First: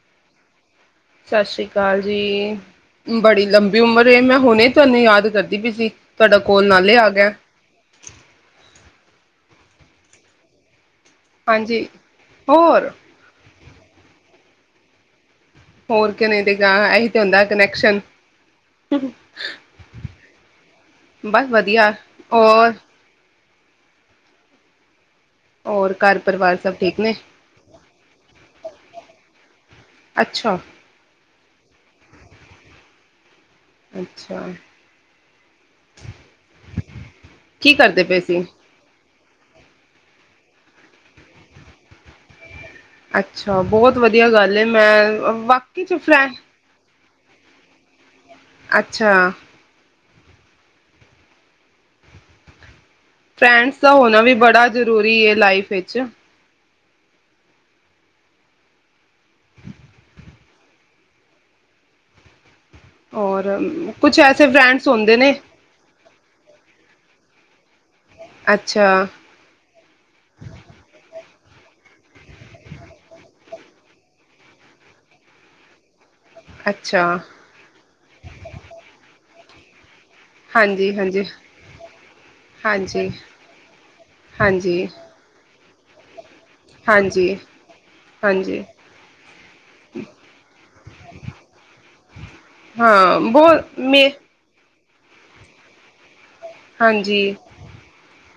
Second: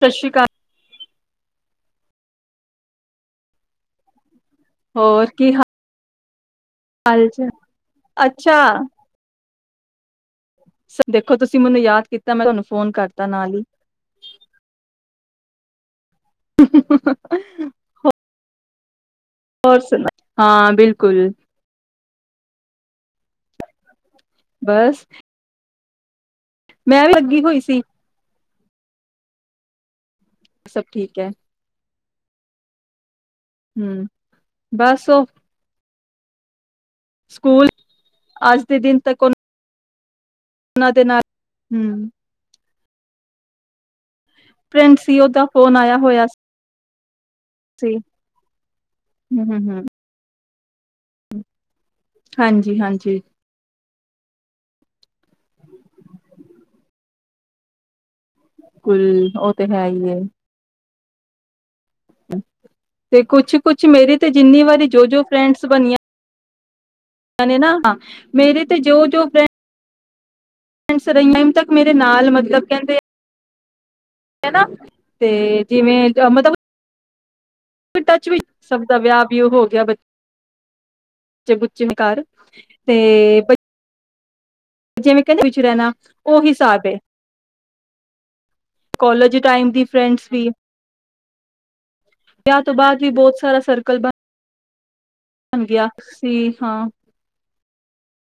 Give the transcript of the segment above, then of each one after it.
ਸਤਿ ਸ੍ਰੀ ਅਕਾਲ ਸਤਿ ਸ੍ਰੀ ਅਕਾਲ ਜੀ ਬੜੀ ਲੰਬੀ ਉਮਰ ਮੈਂ ਹੁਣੇ ਤੁਹਾਨੂੰ ਯਾਦ ਕਰਦੀ ਪਈ ਸੀ ਕੜਕ [unintelligible] ਚਾਲ ਅੱਛਾ [unintelligible] [unintelligible] ਦੇਖੋ ਤੁਸੀਂ ਮੈਨੂੰ ਹਾਂਜੀ ਯਾਦ ਕੀਤਾ ਮੈਂ ਤੁਹਾਨੂੰ ਹੋਰ ਫੋਨ ਕਰਤਾ ਨਾਲ ਹੀ ਹੋਰ ਕਿਵੇਂ ਦੇਗਾ ਇਹੀ ਤੇ ਹੁੰਦਾ ਕਨੈਕਸ਼ਨ [unintelligible] ਹੋਰ ਸੁਨਾ ਹਾਂ ਬਿਲਕੁਲ ਹੋਰ ਬਸ ਹੋਰ ਘਰ ਪਰਿਵਾਰ ਸਭ ਠੀਕ ਮੈਂ ਵੀ ਨੇ। ਲੱਗੀ ਹੋਈ ਸੀ ਅੱਛਾ ਸਭ ਠੀਕ ਹੈ ਹਮ ਅੱਛਾ ਬੱਸ ਉਹ ਸਕੂਲ ਕੀ ਕਰਦੇ ਪਏ ਸੀ। ਅੱਜ ਦੇ ਦਿਨ ਤੱਕ ਉਹ ਉਹਨਾ ਦੇ ਨਾਲ ਹਮ ਅੱਛਾ ਬਹੁਤ ਵਧੀਆ ਵਧੀਆ ਗੱਲ ਏ ਫਰੈਂਡ ਮੈਂ ਸੀ ਉਹਦਾ ਵਾਕਈ ਚ ਫਰੈ ਜੀ ਅੱਛਾ ਹਾਂਜੀ ਹਾਂਜੀ ਫਰੈਡਜ਼ ਦਾ ਹੋਣਾ ਵੀ ਬੜਾ ਜ਼ਰੂਰੀ ਹੈ ਲਾਈਫ ਵਿੱਚ ਕੁੁਲ ਉਹ ਤੇ ਹੈ ਅਮ ਤੇ ਔਰ ਕੁਛ ਕੁਛ ਮੇਰੀ ਤੇ ਐਸੇ ਜਿੰਨੀ ਵਾਰੀ ਫਰੈਂਡਸ ਜੋ ਹੁੰਦੇ ਜੋ ਨੇ ਫਰੈਂਡਸ ਬਣੀਆਂ ਕ ਨਾਾਂ [unintelligible] ਮੇਰੇ ਤੇ ਅੱਛਾ ਜੋ ਜੋ ਫਰੈਂਡ [unintelligible] ਤ ਮੇਰੇ ਨਾਲ ਮਤਲਬ ਕਹਿੰਦੇ ਹੈਨਾ ਤੇ ਜਿਵੇਂ ਮਤਲਬ ਅੱਛਾ ਟੱਚ ਵੀ ਸਕਦਾ ਵਿਆ ਵੀ ਉਹ ਹੋ ਗਿਆ ਬੱ ਹਾਂਜੀ, ਹਾਂਜੀ, ਬੱਚੇ ਬੁੱਚੇ ਨੇ ਘਰ ਤੇ ਹਾਂਜੀ, ਹਾਂਜੀ ਚਿਰੇ ਨਾ ਓ ਹਿਸਾਬ ਏ, ਹਾਂਜੀ, ਹਾਂਜੀ। ਕੋਲਜ ਟਾਈਮ ਦੀ ਫਰੈਂਡਸ ਵੀ ਵਿਆਹ ਤੋਂ ਬਾਅਦ ਵੀ ਹਾਂ ਬਹੁਤ ਬਹੁ ਮੇਂ [unintelligible] ਠੀਕ ਹਾਂ ਹਾਂਜੀ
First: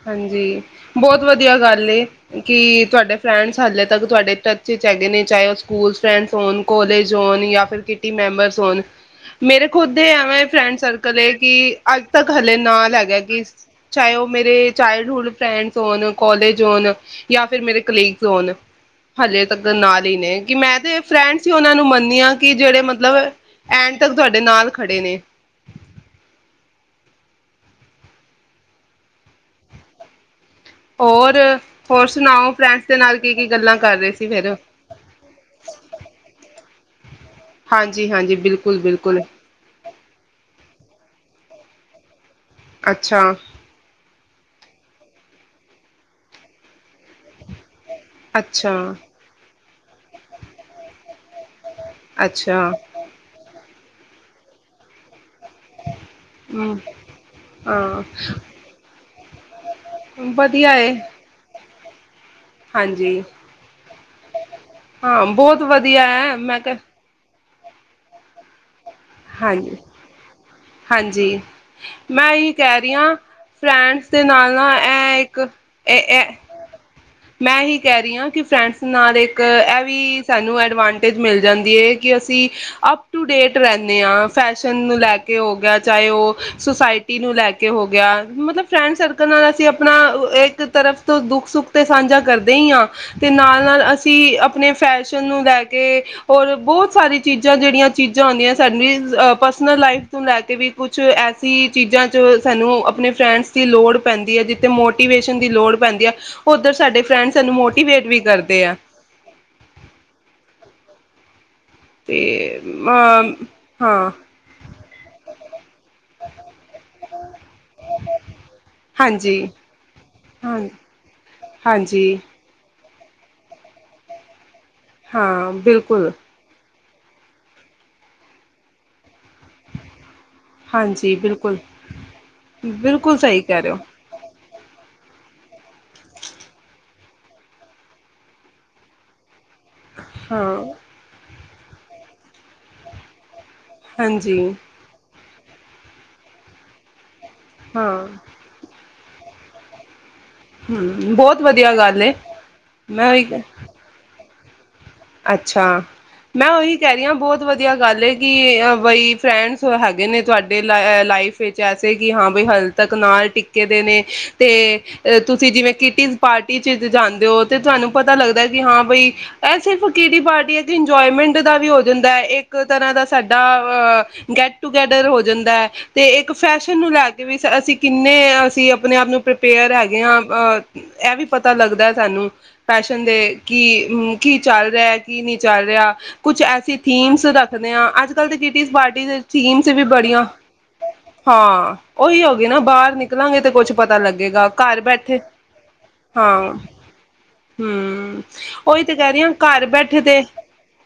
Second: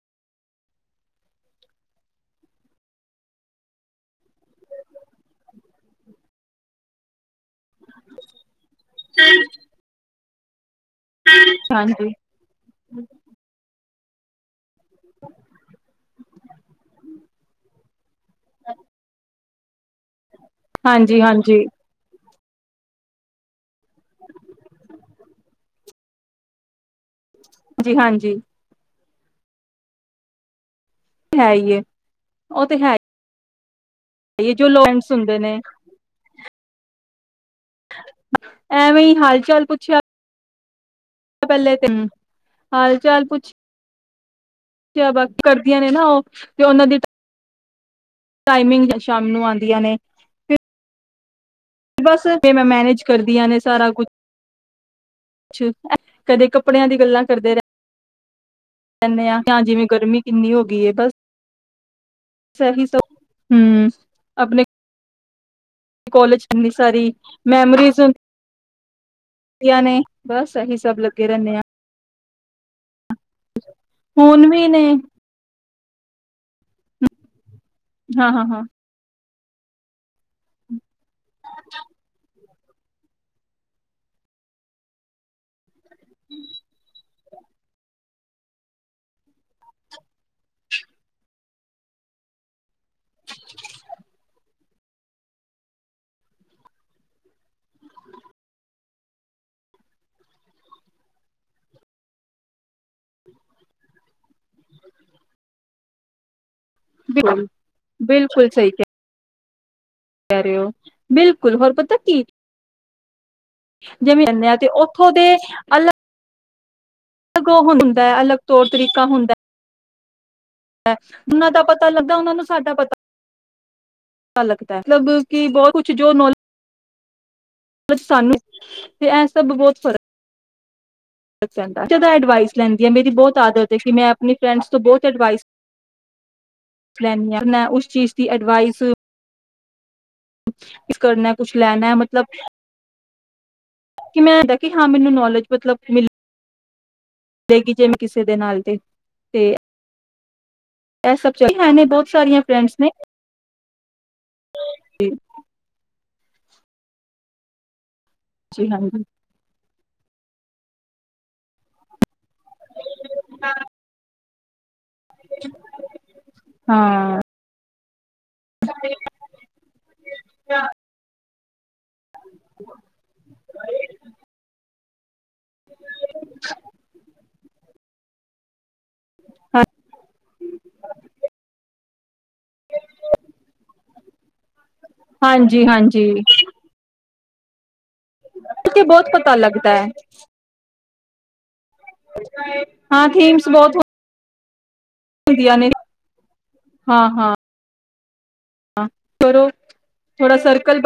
ਹਾਂਜੀ ਬਹੁਤ ਵਧੀਆ ਗੱਲ ਏ ਕਿ ਤੁਹਾਡੇ ਫਰੈਂਡਸ ਹਾਲੇ ਤੱਕ ਤੁਹਾਡੇ ਟੱਚ ਵਿੱਚ ਹੈਗੇ ਨੇ ਚਾਹੇ ਉਹ ਸਕੂਲ ਫਰੈਂਡਸ ਹੋਣ ਕੋਲੇਜ ਹੋਣ ਜਾਂ ਫਿਰ ਕਿਨੀ ਮੈਂਬਰਸ ਹੋਣ ਮੇਰੇ ਖੁਦ ਦੇ ਐਵੇਂ ਫਰੈਂਡਸ ਸਰਕਲ ਕਿ ਅੱਜ ਹਾਂਜੀ, ਤੱਕ ਹਲੇ ਨਾਲ ਹੈ ਇਸ ਚਾਹੇ ਉਹ ਮੇਰੇ ਚਾਈਲਡ ਹੁਡ ਫਰੈਂਡਸ ਹੋਣ ਕਲੇਜ ਹੋਣ ਜਾਂ ਫਿਰ ਮੇਰੇ ਕਲੀ ਹੋਨ ਹਜੇ ਤਗ ਨਾਲ ਹੀ ਨੇ ਕਿ ਮੈਂ ਤੇ ਹਾਂਜੀ, ਫਰੈਂਡ ਸੀ ਹਾਂਜੀ, ਉਹਨਾਂ ਨੂੰ ਮੰਨਦੀ ਹਾਂ ਕਿ ਜਿਹੜੇ ਮਤਲਬ ਐਂਡ ਤੱਕ ਤੁਹਾਡੇ ਨਾਲ ਖੜੇ ਨੇ ਜੀ ਹਾਂਜੀ ਹੋਰ ਹੈ ਹੀ ਏ ਹੋਰ ਸੁਣਾਓ ਫਰੈਂਡਸ ਦੇ ਨਾਲ ਕੀ ਕੀ ਗੱਲਾਂ ਕਰ ਰਹੇ ਸੀ ਏ ਫਿਰ ਜੋ ਲੋ ਪੈਂਟਸ ਹੁੰਦੇ ਨੇ ਹਾਂਜੀ ਹਾਂਜੀ ਬਿਲਕੁਲ ਐਵੇਂ ਹੀ ਬਿਲਕੁਲ ਹਾਲ ਚਾਲ ਪੁੱਛਿਆ ਪੱਲੇ ਤਿੰਨ ਹਾਲ ਅੱਛਾ ਚਾਲ ਪੁੱਛ ਕਿਆ ਬਾਤ ਕਰਦੀਆਂ ਨੇ ਨਾ ਉਹ ਤੇ ਉਹਨਾਂ ਦੀ ਅੱਛਾ ਟਾਈਮਿੰਗ ਜਾਂ ਸ਼ਾਮ ਨੂੰ ਆਂਦ ਆਂ ਨੇ ਫ [unintelligible] ਬਸ, ਜੇ ਅੱਛਾ ਮੈਂ ਮੈਨੇਜ ਕਰਦੀ ਆ ਨੇ ਸਾਰਾ ਕੁਛ ਅੱ ਕਦੇ ਹਮ ਕੱਪੜਿਆਂ ਦੀ ਗੱਲਾਂ ਕਰਦੇ ਹਾਂ ਰਹਿ ਰਹਦੇ ਆ ਹ, ਜਿਵੇਂ ਗਰਮੀ ਕਿੰਨੀ ਹੋ ਵਧੀਆ ਗਈ ਹੈ, ਏ ਬਸ। ਸਹੀ ਸ ਹਾਂਜੀ ਹਮ, ਆਪਣੇ ਹਾਂ ਬਹੁਤ ਵਧੀਆ ਹੈ ਕੋਲਜ ਮੈਂ ਇੰਨੀ ਕਿਹਾ ਸਾਰੀ ਮੈਮਰੀਜ਼ ਹਾਂਜੀ ਵਧਆ ਨੇ, ਬਸ ਇਹੀ ਸਭ ਲੱਗੇ ਹਾਂਜੀ ਰਹਿੰਦੇ ਆ। ਮੈਂ ਇਹੀ ਕਹਿ ਰਹੀਆਂ ਫਰੈਂਡਸ ਦੇ ਹੁਣ ਨਾਲ ਵੀ ਨਾ, ਨੇ ਇਹ ਇੱਕ ਇਹ ਐ ਮੈਂ ਇ ਹੀ ਕਹਿ ਰਹੀ ਹਾਂ, ਕਿ ਫਰੈਂਡਸ ਨਾਲ ਇੱਕ ਇਹ ਐਵੀ ਸਾਨੂੰ ਐਡਵਾਂਟ ਮਿਲ ਜਾਂਦੀ ਹੈ, ਕਿ ਅਸੀਂ ਅਪ ਟੂ ਡੇਟ ਰਹਿੰ ਫੈਸ਼ਨ ਨੂੰ ਲੈ ਕੇ ਹੋ ਗਿਆ, ਚਾਹੇ ਉਹ ਸੁਸਾਇਟੀ ਨੂੰ ਲੈ ਕੇ ਹੋ ਗਿਆ, ਮਤਲਬ ਫਰੈਂਡ ਸਰਕਲ ਨਾਲ ਅਸੀਂ ਆਪਣਾ ਇੱਕ ਤਰਫ ਤੋਂ ਦੁੱਖ ਸੁੱਖ ਤੇ ਸਾਂਝਾ ਕਰਦੇ ਹੀ ਹਾਂ, ਤੇ ਨਾਲ ਨਾਲ ਅਸੀਂ ਆਪਣੇ ਫੈਸ਼ਨ ਨੂੰ ਲੈ ਕੇ, ਔਰ ਬਹੁਤ ਸਾਰੀ ਚੀਜ਼ਾਂ, ਜਿਹੜੀਆਂ ਚੀਜ਼ਾਂ ਹੁਦੀਆਂ ਸਾਨੂੰ, ਪਰਸਨਲ ਲਾਈਫ ਤੋਂ ਲੈ ਕੇ ਵੀ ਕੁਛ ਐਸੀ ਚੀਜ਼ਾਂ ਚ ਸਾਨੂੰ ਆਪਣੇ ਫਰੈਂਡਸ ਦੀ ਲੋੜ ਪੈਂਦੀ ਹੈ, ਜਿੱਥੇ ਮੋਟੀਵੇਸ਼ਨ ਦੀ ਲੋੜ ਪੈਂਦੀ ਹੈ। ਓਧਰ, ਸਾਡੇ ਫਰੈਂਡਸ ਬਿਲਕੁਲ ਸਾਨੂੰ ਮੋਟੀਵੇਟ ਵੀ ਕਰਦੇ ਆ। ਕਰ ਹੋ ਬਿਲਕੁਲ ਕੁੂਲ ਹੋਰਪਤਾ ਤੇ ਕੀ ਅ ਹਾਂ ਜਿਵੇਂ ਜਾਂਦੇ ਆ, ਤੇ ਉੱਥੋਂ ਦੇ ਅਲ ਅਲੱਗ ਉਹ ਹੁੰਦਾ ਹੈ, ਅਲੱਗ ਤੌਰ ਤਰੀਕਾ ਹੁੰਦਾ ਹਾਂਜੀ ਹੈ। ਹਾਂ ਜਨਾਂ ਦਾ ਪਤਾ ਲੱਗਦਾ, ਹਾਂਜੀ ਉਹਨਾ ਨੂੰ ਸਾਡਾ ਪਤ ਪਲਕ [unintelligible] ਮਤਲਬ ਕਿ ਹਾਂ ਬਹੁਤ ਕੁਛ, ਜੋ ਬਿਲਕੁਲ ਨੌਲੇਜ ਸਾਨੂੰ, ਤੇ ਐ ਸਭ ਬਹੁਤ ਫ਼ਰਕ ਹਾਂਜੀ ਬਿਲਕੁਲ ਜਦੋਂ ਐਡਵਾਈਸ ਲੈਂਦੀ ਆ, ਮੇਰੀ ਬਿਲਕੁਲ ਬਹੁਤ ਸਹੀ ਕਹਿ ਰਹੇ ਆਦਤ ਹੈ, ਹੋ ਕਿ ਮੈਂ ਆਪ ਫਰੈਂਡਸ ਤੋਂ ਬਹੁਤ ਐਡਵਾਈਸ ਲੈਂਦੀ ਹਾਂ, ਮੈਂ ਉਸ ਚੀਜ਼ ਦੀ ਅਡਵਾਈਸ ਹਾਂ ਇਸ ਕਰ ਕੁਛ ਲੈਣਾ ਹੈ ਮਤਲਬ ਕਿ ਹਾਂਜੀ ਮੈਂ ਇਦਾ, ਕਿ ਹਾਂ, ਮੈਨੂੰ ਨੌਲੇਜ ਮਤਲਬ ਮਿਲ ਦੇਗੀ ਜਿਵੇਂ ਹਾਂ ਕਿਸੇ ਦੇ ਨਾਲ ਤੇ ਤੇ ਇਹ ਹਮ ਸਭ ਬਹੁਤ ਚ ਹੈ ਵਧੀਆ ਨੇ ਗੱਲ ਬਹੁਤ ਏ, ਸਾਰੀਆਂ ਫਰੈਂਡਸ ਨੇ ਮੈਂ ਉਹੀ ਕ [inaudible] ਅੱਛਾ ਮੈਂ ਉਹੀ ਕਹਿ ਰਹੀ ਹਾਂ, ਬਹੁਤ ਵਧੀਆ ਗੱਲ ਏ ਕਿ ਜੀ ਹਾਂਜੀ ਬਈ ਫਰੈਂਡਸ ਹੈਗੇ ਨੇ ਤੁਹਾਡੇ ਲ ਲਾਈਫ ਵਿੱਚ ਐਸੇ ਕਿ ਹਾਂ ਵੀ ਹਲੇ ਤੱਕ ਨਾਲ ਟਿੱਕੇ ਦੇ ਨੇ ਤੇ ਅ ਤੁਸੀਂ ਜਿਵੇਂ ਕਿਟੀਜ਼ ਪਾਰਟੀ ਚ ਹਾਂ ਜਾਂਦੇ ਹੋ ਤੇ, ਤੁਹਾਨੂੰ ਪਤਾ ਲੱਗਦਾ ਕਿ ਹਾਂ ਬਈ, ਇਹ ਸਿਰਫ ਕਿਟੀ ਪਾਰਟੀ ਅਸੀ ਇੰਜੋਮੈਂਟ ਪਿੰਡ ਦਾ ਵੀ ਹੋ ਦਿੰਦਾ ਹੈ, ਇੱਕ ਤਰ੍ਹਾਂ ਦਾ ਸਾਡਾ ਅ ਗੈਟ ਟੂਗੇਦਰ ਹੋ ਜਾਂਦਾ ਹੈ ਤੇ ਇੱਕ ਫੈਸ਼ਨ ਨੂੰ ਲੈ ਕੇ ਵੀ ਅਸੀਂ ਕਿੰਨੇ ਸੀ ਐਫ ਆਪਣੇ ਆਪ ਨੂੰ ਪ੍ਰੀਪੇਅਰ ਹੈਗੇ ਆ, ਇਹ ਵੀ ਪਤਾ ਲੱਗਦਾ ਸਾਨੂੰ ਪੈਸ਼ਨ ਦੇ ਕੀ, ਕੀ ਟਰੈਕ ਈ ਨਹੀਂ ਹਾਂਜੀ ਚੱਲ ਰਿਹਾ ਹਾਂਜੀ ਕੁਛ ਐਸੀ ਥੀਮਸ ਰੱਖਦੇ ਹਾਂ ਅ ਅੱਜ ਕੱਲ੍ਹ ਤੇ ਕੀਟੀ ਕੇ ਪਾਰਟੀ ਬਹੁਤ ਦੇ ਪਤਾ ਥੀਮਸ ਲੱਗਦਾ ਵੀ ਹੈ ਬੜੀਆਂ ਹਾਂ ਉਹੀ ਹੋ ਗਏ ਨਾ, ਬਾਹਰ ਹਾਂ ਨਿਕਲਾਂਗੇ ਥੀਮਸ ਤੇ ਕੁੱਛ ਬਹੁਤ ਪਤਾ ਲੱਗੇਗਾ ਘਰ ਬੈਠੇ, ਹੁੰਦੀਆਂ ਨੇ ਹਾਂ ਹਾਂ ਹਾਂ ਹਮ ਉਹੀ ਤੇ ਕਹਿ ਰਹੀ ਹ ਕਰੋ ਘਰ ਬੈਠੇ ਦੇ ਥੋੜਾ ਸਰਕਲ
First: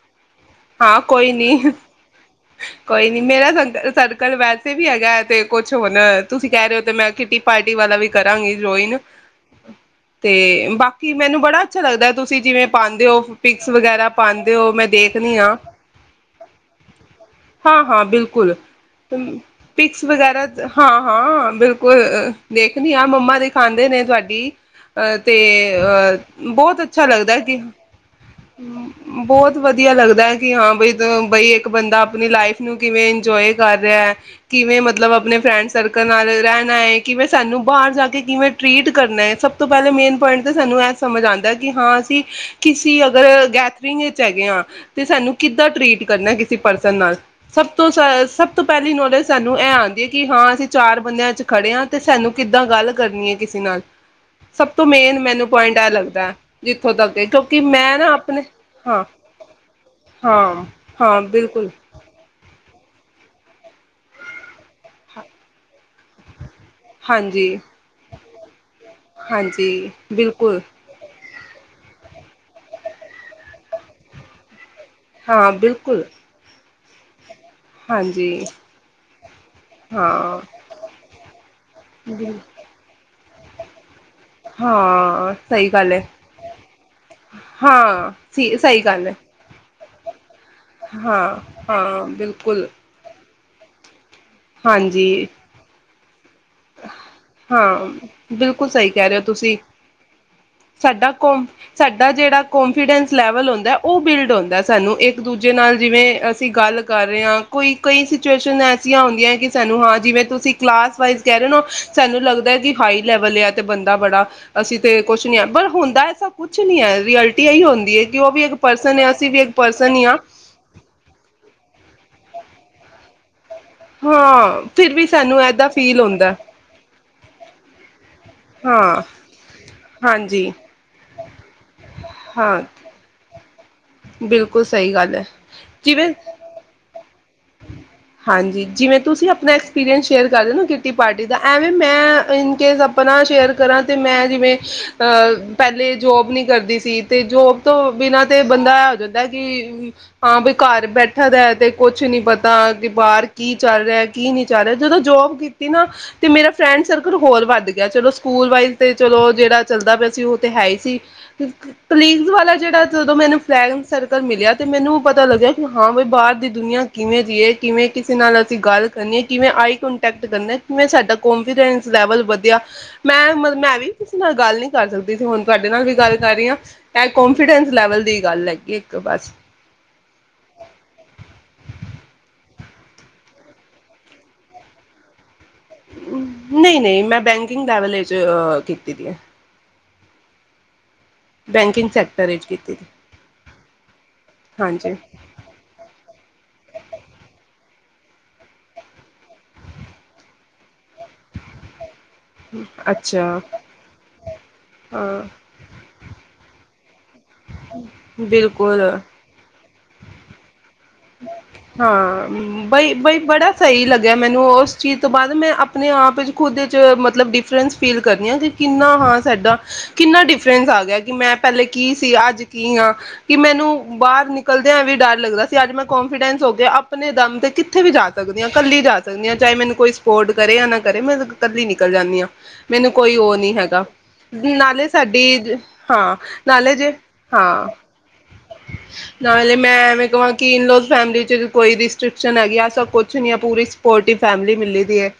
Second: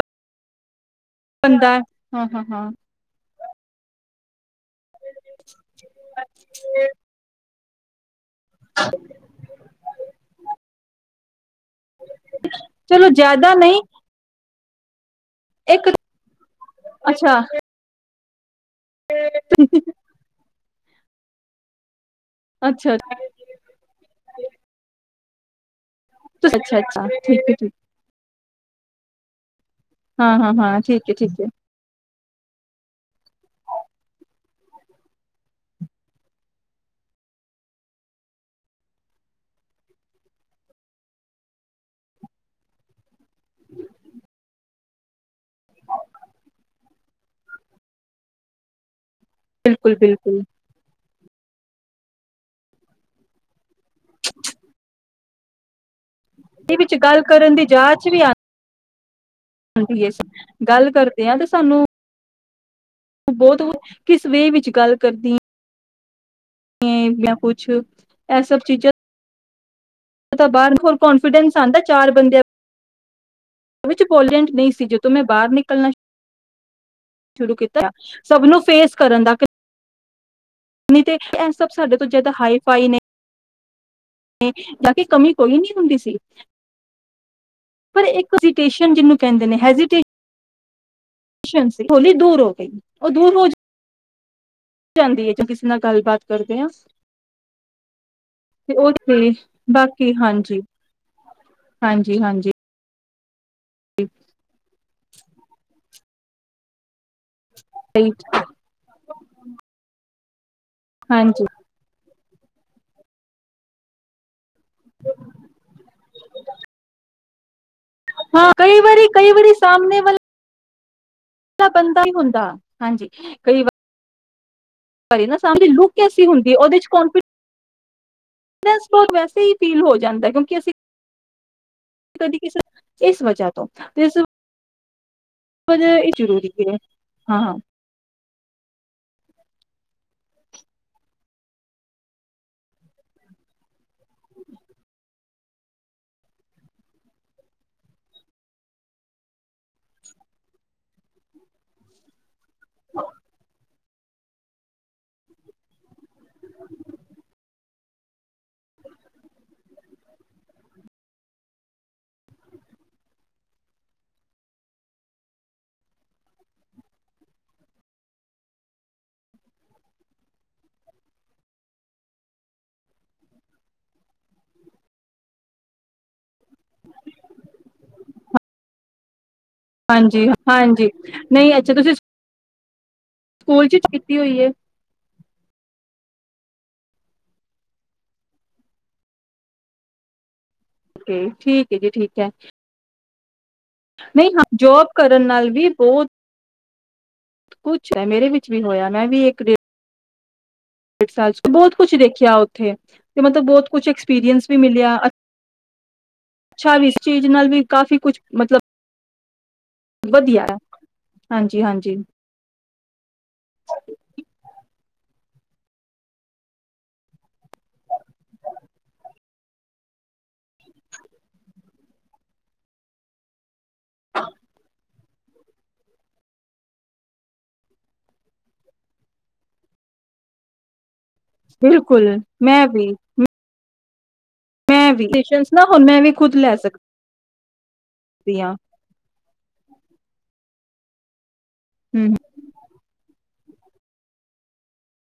ਹਾਂ ਕੋਈ ਬੰਦਾ ਨੀ, ਹਾਂ ਹਾਂ ਹਾਂ ਕੋਈ ਨੀ ਮੇਰਾ ਸਰ ਸਰਕਲ ਵੈ ਵੀ ਹੈਗਾ ਤੇ ਕੁਛ ਹੁਣ, ਤੁਸੀਂ ਕਹਿ ਰਹੇ ਹੋ ਤੇ ਮੈਂ ਪਾਰਟੀ ਵਾਲਾ ਵੀ ਕਰਾਂਗੇ ਜੋਇਨ, ਤੇ ਬਾਕੀ ਕੀ ਮੈਨੂੰ ਬੜਾ ਅੱਛਾ ਲੱਗਦਾ, ਤੁਸੀਂ ਜਿਵੇਂ ਪਾਦੇ ਚਲੋ ਓ ਜ਼ਿਆਦਾ ਪਿਕਸ ਨਹੀਂ ਵਗੈਰਾ ਪਾਦੇ ਉਹ ਮੈਂ ਦੇਖ ਨਹੀਂ ਆ ਇੱਕ ਅੱਛਾ ਹਾਂ ਹਾਂ ਬਿਲਕੁਲ ਕੁਲ ਪਿਕਸ ਵਗੈਰਾ ਹਾਂ ਹਾਂ ਬਿਲਕੁਲ ਦੇਖਣੀ ਅੱਛਾ ਆ, ਮੰਮਾ ਦੇ ਖਾਂਦੇ ਨੇ ਤੁਹਾਡੀ ਅ ਤੇ ਅ ਬਹੁਤ ਅੱਛਾ ਲੱਗਦਾ ਹੈ ਕਿ ਬਹੁਤ ਵਧੀਆ ਲੱਗਦਾ ਹੈ ਕਿ ਹਾਂ ਬਈ, ਠੀਕ ਹੈ ਠੀਕ ਹੈ ਬਈ ਇੱਕ ਬੰਦਾ ਆਪਣੀ ਲਾਈਫ ਨੂੰ ਕਿਵੇਂ ਇੰਜੋਏ ਕਰ ਰਿਹਾ। ਕਿਵੇਂ ਮਤਲਬ ਆਪਣੇ ਫਰੈਂਡ ਸਰਕਲ ਨਾਲ ਰਹਿਣਾ ਹੈ। ਕਿਵੇਂ ਸਾਨੂੰ ਬਾਹਰ ਜਾ ਕੇ ਕਿਵੇਂ ਟਰੀਟ ਕਰਨਾ ਹੈ। ਸਭ ਤੋਂ ਪਹਿਲੇ ਮੇਨ ਪੁਆਇੰਟ ਤਾਂ ਸਾਨੂੰ ਇਹ ਸਮਝ ਆਉਂਦਾ ਕਿ ਹਾਂ ਅਸੀਂ ਕਿਸ ਸੀ ਅਗਰ ਗੈਦਰਿੰਗ ਵਿੱਚ ਹੈਗੇ ਆ ਤੇ ਸਾਨੂੰ ਕਿੱਦਾਂ ਟਰੀਟ ਕਰਨਾ ਕਿਸੇ ਪਰਸਨ ਨਾਲ ਸਭ ਤੋਂ, ਸਭ ਤੋਂ ਪਹਿਲੀ ਨੌਲੇਜ ਸਾਨੂੰ ਇਹ ਬਿਲਕੁਲ ਆਉਂਦੀ ਹੈ, ਕਿ ਬਿਲਕੁਲ ਹਾਂ ਅਸੀਂ ਚਾਰ ਬੰਦਿਆਂ ਖੜੇ ਆ ਤੇ ਐ ਲੱਗਦਾ ਇਹ ਜਿੱਥੋਂ ਵਿੱਚ ਤੱਕ ਗੱਲ ਦੇ ਮੈਂ ਨਾ ਆਪਣੇ ਹਾਂ ਹਾਂਜੀ, ਹਾਂ ਗੱਲ ਕਰਦੇ ਹਾਂ ਤੇ ਬਿਲਕੁਲ ਸਾਨੂੰ ਬਹੁਤ ਕੁਝ, ਕਿਸ ਵੇ ਵਿੱਚ ਗੱਲ ਕਰਦੀ ਮ ਹਾਂਜੀ ਕੁਛ ਇਹ ਸਭ ਚੀਜ਼ਾਂ ਹਾਂਜੀ ਪਤਾ, ਬਿਲਕੁਲ ਬਾਹਰ ਹੋਰ ਕੌਣ ਸਵੀਡਨ ਸਨ ਆਂਦਾ ਚਾਰ ਬੰਦਿਆਂ ਵਿੱਚ, ਪੋਲੈਂਡ ਨਹੀਂ ਜਦੋ ਮੈਂ ਬਾਹਰ ਹਾਂ ਨਿਕਲਣਾ ਬਿਲਕੁਲ ਸ਼ੁਰੂ ਕੀਤਾ, ਸਭ ਹਾਂਜੀ ਨੂੰ ਫੇਸ ਕਰਨ ਦਾ ਹਾਂ ਤੇ ਐ ਸਬ ਸਾਡੇ ਤੋਂ ਜਿਆਦ ਹਾਈ ਫਾਈ ਨੇ ਕਿ ਕਮੀ ਹਾਂ ਕੋਈ ਸਹੀ ਨਹੀਂ ਗੱਲ ਹੁੰਦੀ ਹੈ ਸੀ ਪਰ ਹਾਂ ਇੱਕ ਸੀ ਸਹੀ ਵੇਕੇਸ਼ਨ ਗੱਲ ਹੈ ਜਿਹਨੂੰ ਕਹਿੰਦੇ ਨੇ ਹੈਜ ਇਟ ਤੇ ਹਾਂ ਹਾਂ ਹੋਲੀ ਦੂਰ ਹੋ ਬਿਲਕੁਲ ਗਈ ਉਹ ਦੂਰ ਹੋ ਜਾਂਦੀ ਹਾਂਜੀ ਹੈ ਜੋ ਕਿਸੇ ਨਾਲ ਗੱਲਬਾਤ ਕਰਦੇ ਹਾਂ ਤੇ ਹਾਂ ਬਿਲਕੁਲ ਸਹੀ ਉਹ ਕਹਿ ਰਹੇ ਹੋ ਤੇ ਤੁਸੀਂ, ਬਾਕੀ ਹਾਂਜੀ ਸਾਡਾ ਕ ਸਾਡਾ ਹਾਂਜੀ ਜਿਹੜਾ ਹਾਂਜੀ ਕੋਂਫੀਡੈਂਸ ਲੈਵਲ ਹੁੰਦਾ ਉਹ ਬਿਲਡ ਹੁੰਦਾ ਸਾਨੂੰ ਇੱਕ ਇੱਕ ਦੂਜੇ ਨਾਲ ਜਿਵੇਂ ਅਸੀਂ ਗੱਲ ਕਰ ਰਹੇ ਹਾਂ ਕੋਈ ਕਈ ਸਿਚੁਏਸ਼ਨ ਐਸੀਆਂ ਹੁੰਦੀਆਂ ਕਿ ਸਾਨੂੰ ਹਾਂ ਜਿਵੇਂ ਤੁਸੀਂ ਸਿੱਖਲਾ ਕਹਿ ਹਾਂਜੀ ਰੇਣ ਸਾਨੂੰ ਲੱਗ ਦਾ ਜ ਹਾਈ ਲੈਵਲ ਆ ਤੇ ਬੰਦਾ ਬੜਾ ਅਸੀਂ ਤੇ ਕੁਛ ਨੀ ਹ ਪਰ ਹੁੰਦਾ ਐਸਾ ਕੁਛ ਨੀ ਹੈ ਰਐਲਟੀ ਏਹੀ ਹੁੰਦੀ ਕਿ ਉਹ ਵੀ ਹਾਂ ਇੱਕ ਕਈ ਪਰਸਨ ਵਾਰੀ ਹੈ ਅਸੀਂ ਕਈ ਵੀ ਇੱਕ ਪਰਸਨ ਹੀ ਹਾਂ ਤਾਂ ਬੰਦਾ ਹੀ ਹੁੰਦਾ, ਹਾਂਜੀ ਕਈ ਵਾਰ [unintelligible] ਪਰ ਏ ਨਾ ਸਾਹਮ ਦੀ ਏਦਾਂ ਲੁੱਕ ਫੀਲ ਕੈਸੀ ਹੁੰਦਾ ਹੁੰਦੀ ਉਹਦੇ ਚ ਕਾਨਫੀ ਹਾਂ [unintelligible] ਵੈਸੇ ਹੀ ਫੀਲ ਹੋ ਜਾਂਦਾ ਹਾਂਜੀ ਕਿਉਂਕਿ ਅਸੀਂ ਕਦੀ ਕਿਸੇ ਹਾਂ ਇਸ ਵਜ੍ਹਾ ਤੋਂ ਤੇ ਇਸ ਬਿਲਕੁਲ ਸਹੀ ਗੱਲ [inaudible] ਇਹ ਜਿਵੇਂ ਜ਼ਰੂਰੀ ਹੈ ਹਾਂ ਹਾਂਜੀ ਜਿਵੇਂ ਤੁਸੀਂ ਆਪਣਾ ਐਕਸਪੀਰੀਅੰਸ ਸ਼ੇਅਰ ਕਰਦੇ ਨਾ ਕਿੱਟੀ ਪਾਰਟੀ ਦਾ ਐਵੇਂ ਮੈਂ ਇਨਕੇਸ ਆਪਣਾ ਸ਼ੇਅਰ ਕਰਾਂ ਤੇ ਮੈਂ ਜਿਵੇਂ ਅਹ ਪਹਿਲੇ ਜੋਬ ਨੀ ਕਰਦੀ ਸੀ ਤੇ ਜੋਬ ਤੋਂ ਬਿਨਾਂ ਤੇ ਬੰਦਾ ਇਹ ਹੋ ਜਾਂਦਾ ਕਿ, ਹਾਂ ਵੀ ਘਰ ਬੈਠਾ ਦਾ ਤੇ ਕੁਛ ਨੀ ਪਤਾ ਹਾਂ ਤੇ ਬਾਰ ਕੀ ਚੱਲ ਰਿਹਾ ਕੀ ਨਹੀਂ ਚੱਲ ਰਿਹਾ ਜਦੋਂ ਜੋਬ ਕੀਤੀ ਨਾ ਤੇ ਮੇਰਾ ਫਰੈਂਡ ਸਰਕਲ ਹੋਰ ਵੱਧ ਗਿਆ ਚਲੋ ਸਕੂਲ ਵਾਈਜ਼ ਤੇ ਚਲੋ ਜਿਹੜਾ ਚੱਲਦਾ ਪਿਆ ਸੀ ਉਹ ਤੇ ਹੈ ਹੀ ਸੀ ਤੇ ਕਲੀਗਸ ਵਾਲਾ ਜਿਹੜਾ ਜਦੋਂ ਮੈਨੂੰ ਫਰੈਡਂਸ ਸਰਕਲ ਮਿਲਿਆ ਤੇ ਮੈਨੂੰ ਪਤਾ ਲੱਗਿਆ ਕਿ ਹਾਂ ਬ ਬਾਹਰ ਦੀ ਦੁਨੀਆਂ ਕਿਵੇਂ ਜੀਏ ਕਿਵੇਂ ਕਿਸੇ ਨਾਲ ਅਸੀਂ ਗੱਲ ਕਰਨੀ ਹੈ ਕਿਵੇਂ ਆਈ ਕਂਟੈਕਟ ਕਰਨਾ ਕਿਵੇਂ ਸਾਡਾ ਕੋਂਫੀਡੈਂਸ ਲੈਵਲ ਵਧਿਆ ਮੈਂ ਮ ਮੈਂ ਵੀ ਕਿਸੇ ਨਾਲ ਗੱਲ ਨੀ ਕਰ ਸਕਦੀ ਸੀ ਹੁਣ ਤੁਹਾਡੇ ਨਾਲ ਵੀ ਗੱਲ ਕਰ ਰਹੀ ਹਾਂ, ਕੋਂਨਫੀਡੈਂਸ ਲੈਵਲ ਦੀ ਗੱਲ ਲੱਗੀ ਇੱਕ ਬਸ ਹਾਂਜੀ-ਹਾਂਜੀ ਨਹੀਂ ਅੱਛਾ ਤੁਸੀਂ ਸਕੂਲ ਚ ਕੀਤੀ ਹੋਈ ਹੈ। ਨਹੀਂ ਨਹੀਂ ਮੈਂ ਬੈਂਕਿੰਗ ਲੈਵਲ ਚ ਕੀਤੀ ਦੀ ਹੈ। ਓਕੇ ਠੀਕ ਹੈ ਬੈਂਕਿੰਗ ਜੀ ਠੀਕ ਸੈਕਟਰ ਹੈ ਵਿੱਚ ਕੀਤੀ। ਨਹੀਂ ਹਾਂ ਜੋਬ ਹਾਂਜੀ ਕਰਨ ਨਾਲ ਵੀ ਬਹੁਤ ਕੁਛ [unintelligible] ਮੇਰੇ ਵਿੱਚ ਵੀ ਹੋਇਆ ਮੈਂ ਵੀ ਇੱਕ ਡੇ ਡ ਸਾਲ ਬਹੁਤ ਕੁਛ ਦੇਖੀ ਅੱਛਾ ਹਾਂ [unintelligible] [unintelligible] ਚੀਜ਼ ਨਾਲ ਵੀ ਕਾਫੀ ਕੁਛ ਬਿਲਕੁਲ ਮਤਲਬ ਵਧੀਆ ਏ ਹਾਂ ਬਈ-ਬਈ ਬੜਾ ਸਹੀ ਲੱਗਿਆ ਮੈਨੂੰ ਉਸ ਚੀਜ਼ ਤੋਂ ਬਾਅਦ ਮੈਂ ਆਪਣੇ ਆਪ 'ਚ ਖੁਦ 'ਚ ਮਤਲਬ ਡਿਫਰੈਂਸ ਫੀਲ ਕਰਦੀ ਹਾਂ ਕਿ ਕਿੰਨਾ ਹਾਂ ਸਾਡਾ ਕਿੰਨਾ ਡਿਫਰੈਂਸ ਆ ਗਿਆ ਕਿ ਮੈਂ ਪਹਿਲੇ ਕੀ ਸੀ ਅੱਜ ਕੀ ਹਾਂ ਕਿ ਮੈਨੂੰ ਬਾਹਰ ਨਿਕਲਦਿਆਂ ਵੀ ਡਰ ਲੱਗਦਾ ਅਤੇ ਅੱਜ ਮੈਂ ਕੋਂਨਫੀਡੈਂਸ ਹੋ ਗਿਆ ਆਪਣੇ ਦਮ 'ਤੇ ਕਿੱਥੇ ਵੀ ਜਾ ਸਕਦੀ ਹਾਂ ਇਕੱਲੀ ਜਾ ਸਕਦੀ ਹਾਂ ਚਾਹੇ ਮੈਨੂੰ ਕੋਈ ਸਪੋਰਟ ਕਰੇ ਜਾਂ ਨਾ ਕਰੇ ਮੈਂ ਇਕੱਲੀ ਨਿਕਲ ਬਿਲਕੁਲ ਜਾਂਦੀ ਹਾਂ ਮੈਂ ਵੀ ਮੈਨੂੰ ਕੋਈ ਉਹ ਨਹੀਂ ਹੈਗਾ। ਨਾਲੇ ਮੈਂ ਵੀ ਪੇਸ਼ੈਂਸ ਸਾਡੀ ਨਾ ਹੁਣ ਮੈਂ ਵੀ ਹਾਂ ਖੁਦ ਲੈ ਨਾਲੇ ਜੇ ਹਾਂ ਸਕਦੀ ਹਾਂ ਨਾਲੇ ਮੈਂ ਐਵੇਂ ਕਵਾਂ ਕੀ ਇਨਲੋਜ਼ ਫੈਮਿਲੀ ਚ ਕੋਈ ਹਮ ਰਿਸਟ੍ਰਿਕਸ਼ਨ ਹੈਗੀ ਐਸਾ ਕੁਛ ਨਹੀਂ ਅਪ ਪੂਰੀ ਸਪੋਰਟਿਵ ਫੈਮਿਲੀ ਮਿਲੀ ਦੀ ਹੈ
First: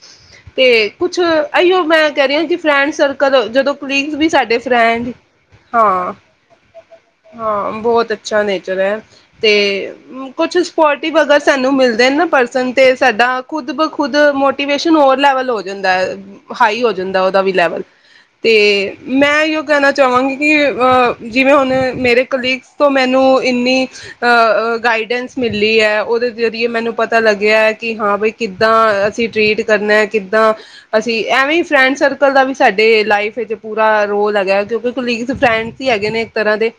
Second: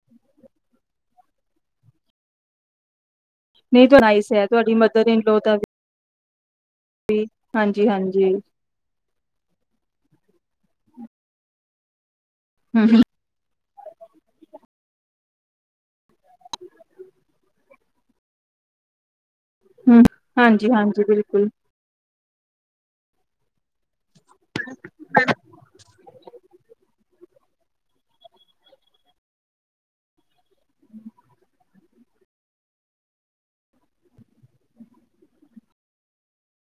ਤੇ ਕੁਛ ਇਹੀਓ ਮੈਂ ਕਹਿ ਰਹੀ ਹਾਂ ਕਿ ਫਰੈਂਡ ਸਰ ਕਦੋਂ ਜਦੋਂ ਨਹੀਂ ਤਾਂ ਕਲਿੰਗ ਵੀ ਨਾਈਸ ਹੈ ਸਾਡੇ ਤੁਹਾਡੀ ਮਦਰ ਫਰੈਂਡ ਇਨ ਲੋ ਦਾ ਵੀ ਹਾਂ ਹਾਂ ਹਾਂਜੀ ਬਹੁਤ ਹਾਂਜੀ ਅੱਛਾ ਨੇਚਰ ਹੈ ਤੇ ਕੁਛ ਸਪੋਟਿ ਅਗਰ ਸਾਨੂੰ ਮਿਲਦੇ ਹੇਨਾ ਪਰਸਨ ਤੇ ਹਮ ਸਾਡਾ ਖੁਦ ਬ ਖੁਦ ਮੋਟੀਵੇਸ਼ਨ ਹੋਰ ਲੈਵਲ ਹੋ ਜਾਂਦਾ ਹਾਈ ਹੋ ਜਾਂਦਾ ਉਹਦਾ ਵੀ ਲੈਵਲ ਤੇ ਮੈਂ ਇਹੀਓ ਕਹਿਣਾ ਹਮ ਚਾਹਵਾਂਗੀ ਹਾਂਜੀ ਹਾਂਜੀ ਕਿ ਬਿਲਕੁਲ ਜਿਵੇਂ ਹੁਣ ਮੇਰੇ ਕਲੀਗਸ ਤੋਂ ਮੈਨੂੰ ਇੰਨੀ ਅ ਅ ਗਾਈਡੈਂਸ ਮਿਲੀ ਹੈ ਉਹਦੇ ਜ਼ਰੀਏ ਮੈਨੂੰ ਪਤਾ ਲੱਗਿਆ ਹੈ ਕਿ ਹਾਂ ਬਈ ਕਿੱਦਾਂ ਅਸੀਂ ਟਰੀਟ ਕਰਨਾ ਕਿੱ ਤਾਂ ਅਸੀਂ ਐਵੇਂ ਫਰੈਂਡ ਸਰਕਲ ਦਾ ਵੀ ਸਾਡੇ ਲਾਈਫ ਵਿੱਚ ਪੂਰਾ ਰੋਲ ਹੈਗਾ ਕਿਉਂਕਿ ਕਲੀਗ ਫਰੈਂਡਸ ਹੀ ਹੈਗੇ ਨੇ ਇੱਕ ਤਰ੍ਹਾਂ ਦੇ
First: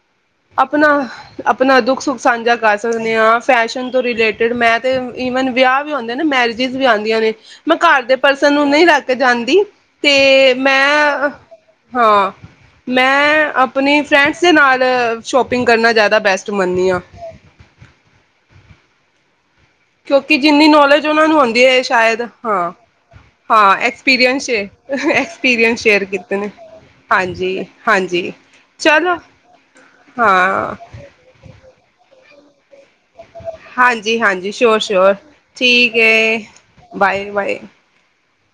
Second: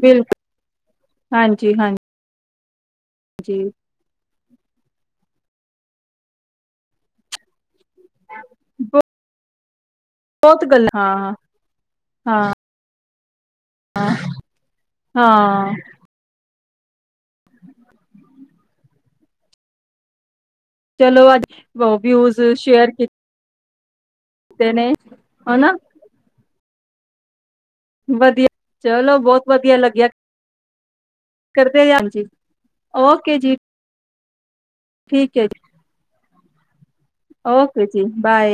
ਬਿਲਕੁਲ ਆਪਣਾ ਹਾਂਜੀ ਆਪਣਾ ਦੁੱਖ ਸੁੱਖ [inaudible] ਸਕਦੇ ਹਾਂ ਹਾਂਜੀ ਫੈਸ਼ਨ ਤੋਂ ਰਿਲੇਟ ਮੈਂ ਤੇ ਈਵਨ ਵਿਆਹ ਵੀ ਆਉਂਦੇ ਨਾ ਮੈਰਿਜ ਵੀ ਆਉਂਦੀਆਂ ਨੇ ਮੈਂ ਘਰ ਦੇ ਪਰਸਨ ਨੂੰ ਨਹੀਂ ਲੈ ਕੇ ਜਾਂਦੀ ਅਤੇ ਬਹੁਤ ਗੱਲਾਂ ਹਾਂ ਮੈਂ ਹਾਂ ਮੈਂ ਆਪਣੀ ਫਰੈਂਡਸ ਦੇ ਨਾਲ ਸ਼ੋਪਿੰਗ ਹਾਂ ਕਰਨਾ ਜ਼ਿਆਦਾ ਬੈਸਟ ਮੰਨਦੀ ਹਾਂ [unintelligible] [unintelligible] ਕਿ ਜਿੰਨੀ ਨੌਲੇਜ ਚਲੋ ਉਹਨਾਂ ਨੂੰ ਅੱਜ ਆਉਂਦੀ ਹੈ ਸ਼ਾਇਦ ਵਿਊਜ਼ ਹਾਂ ਸ਼ੇਅਰ ਹਾਂ ਐ ਪਸ ਕੀਤੇ ਨੇ ਹਨਾ ਐਕਸਪੀਰੀਅੰਸ ਸ਼ੇਅਰ ਕੀਤੇ ਨੇ ਹਾਂਜੀ ਵਧੀਆ ਚਲੋ ਬਹੁਤ ਵਧੀਆ ਲੱਗਿਆ ਹਾਂ ਕਰਦੇ ਓਕੇ ਜੀ ਜੀ ਹਾਂਜੀ ਸ਼ਓਰ ਸ਼ਓਰ ਠੀਕ ਹੈ ਜੀ ਠੀਕ ਹੈ ਬਏਰ ਬਏਰ ਓਕੇ ਜੀ ਬਾਏ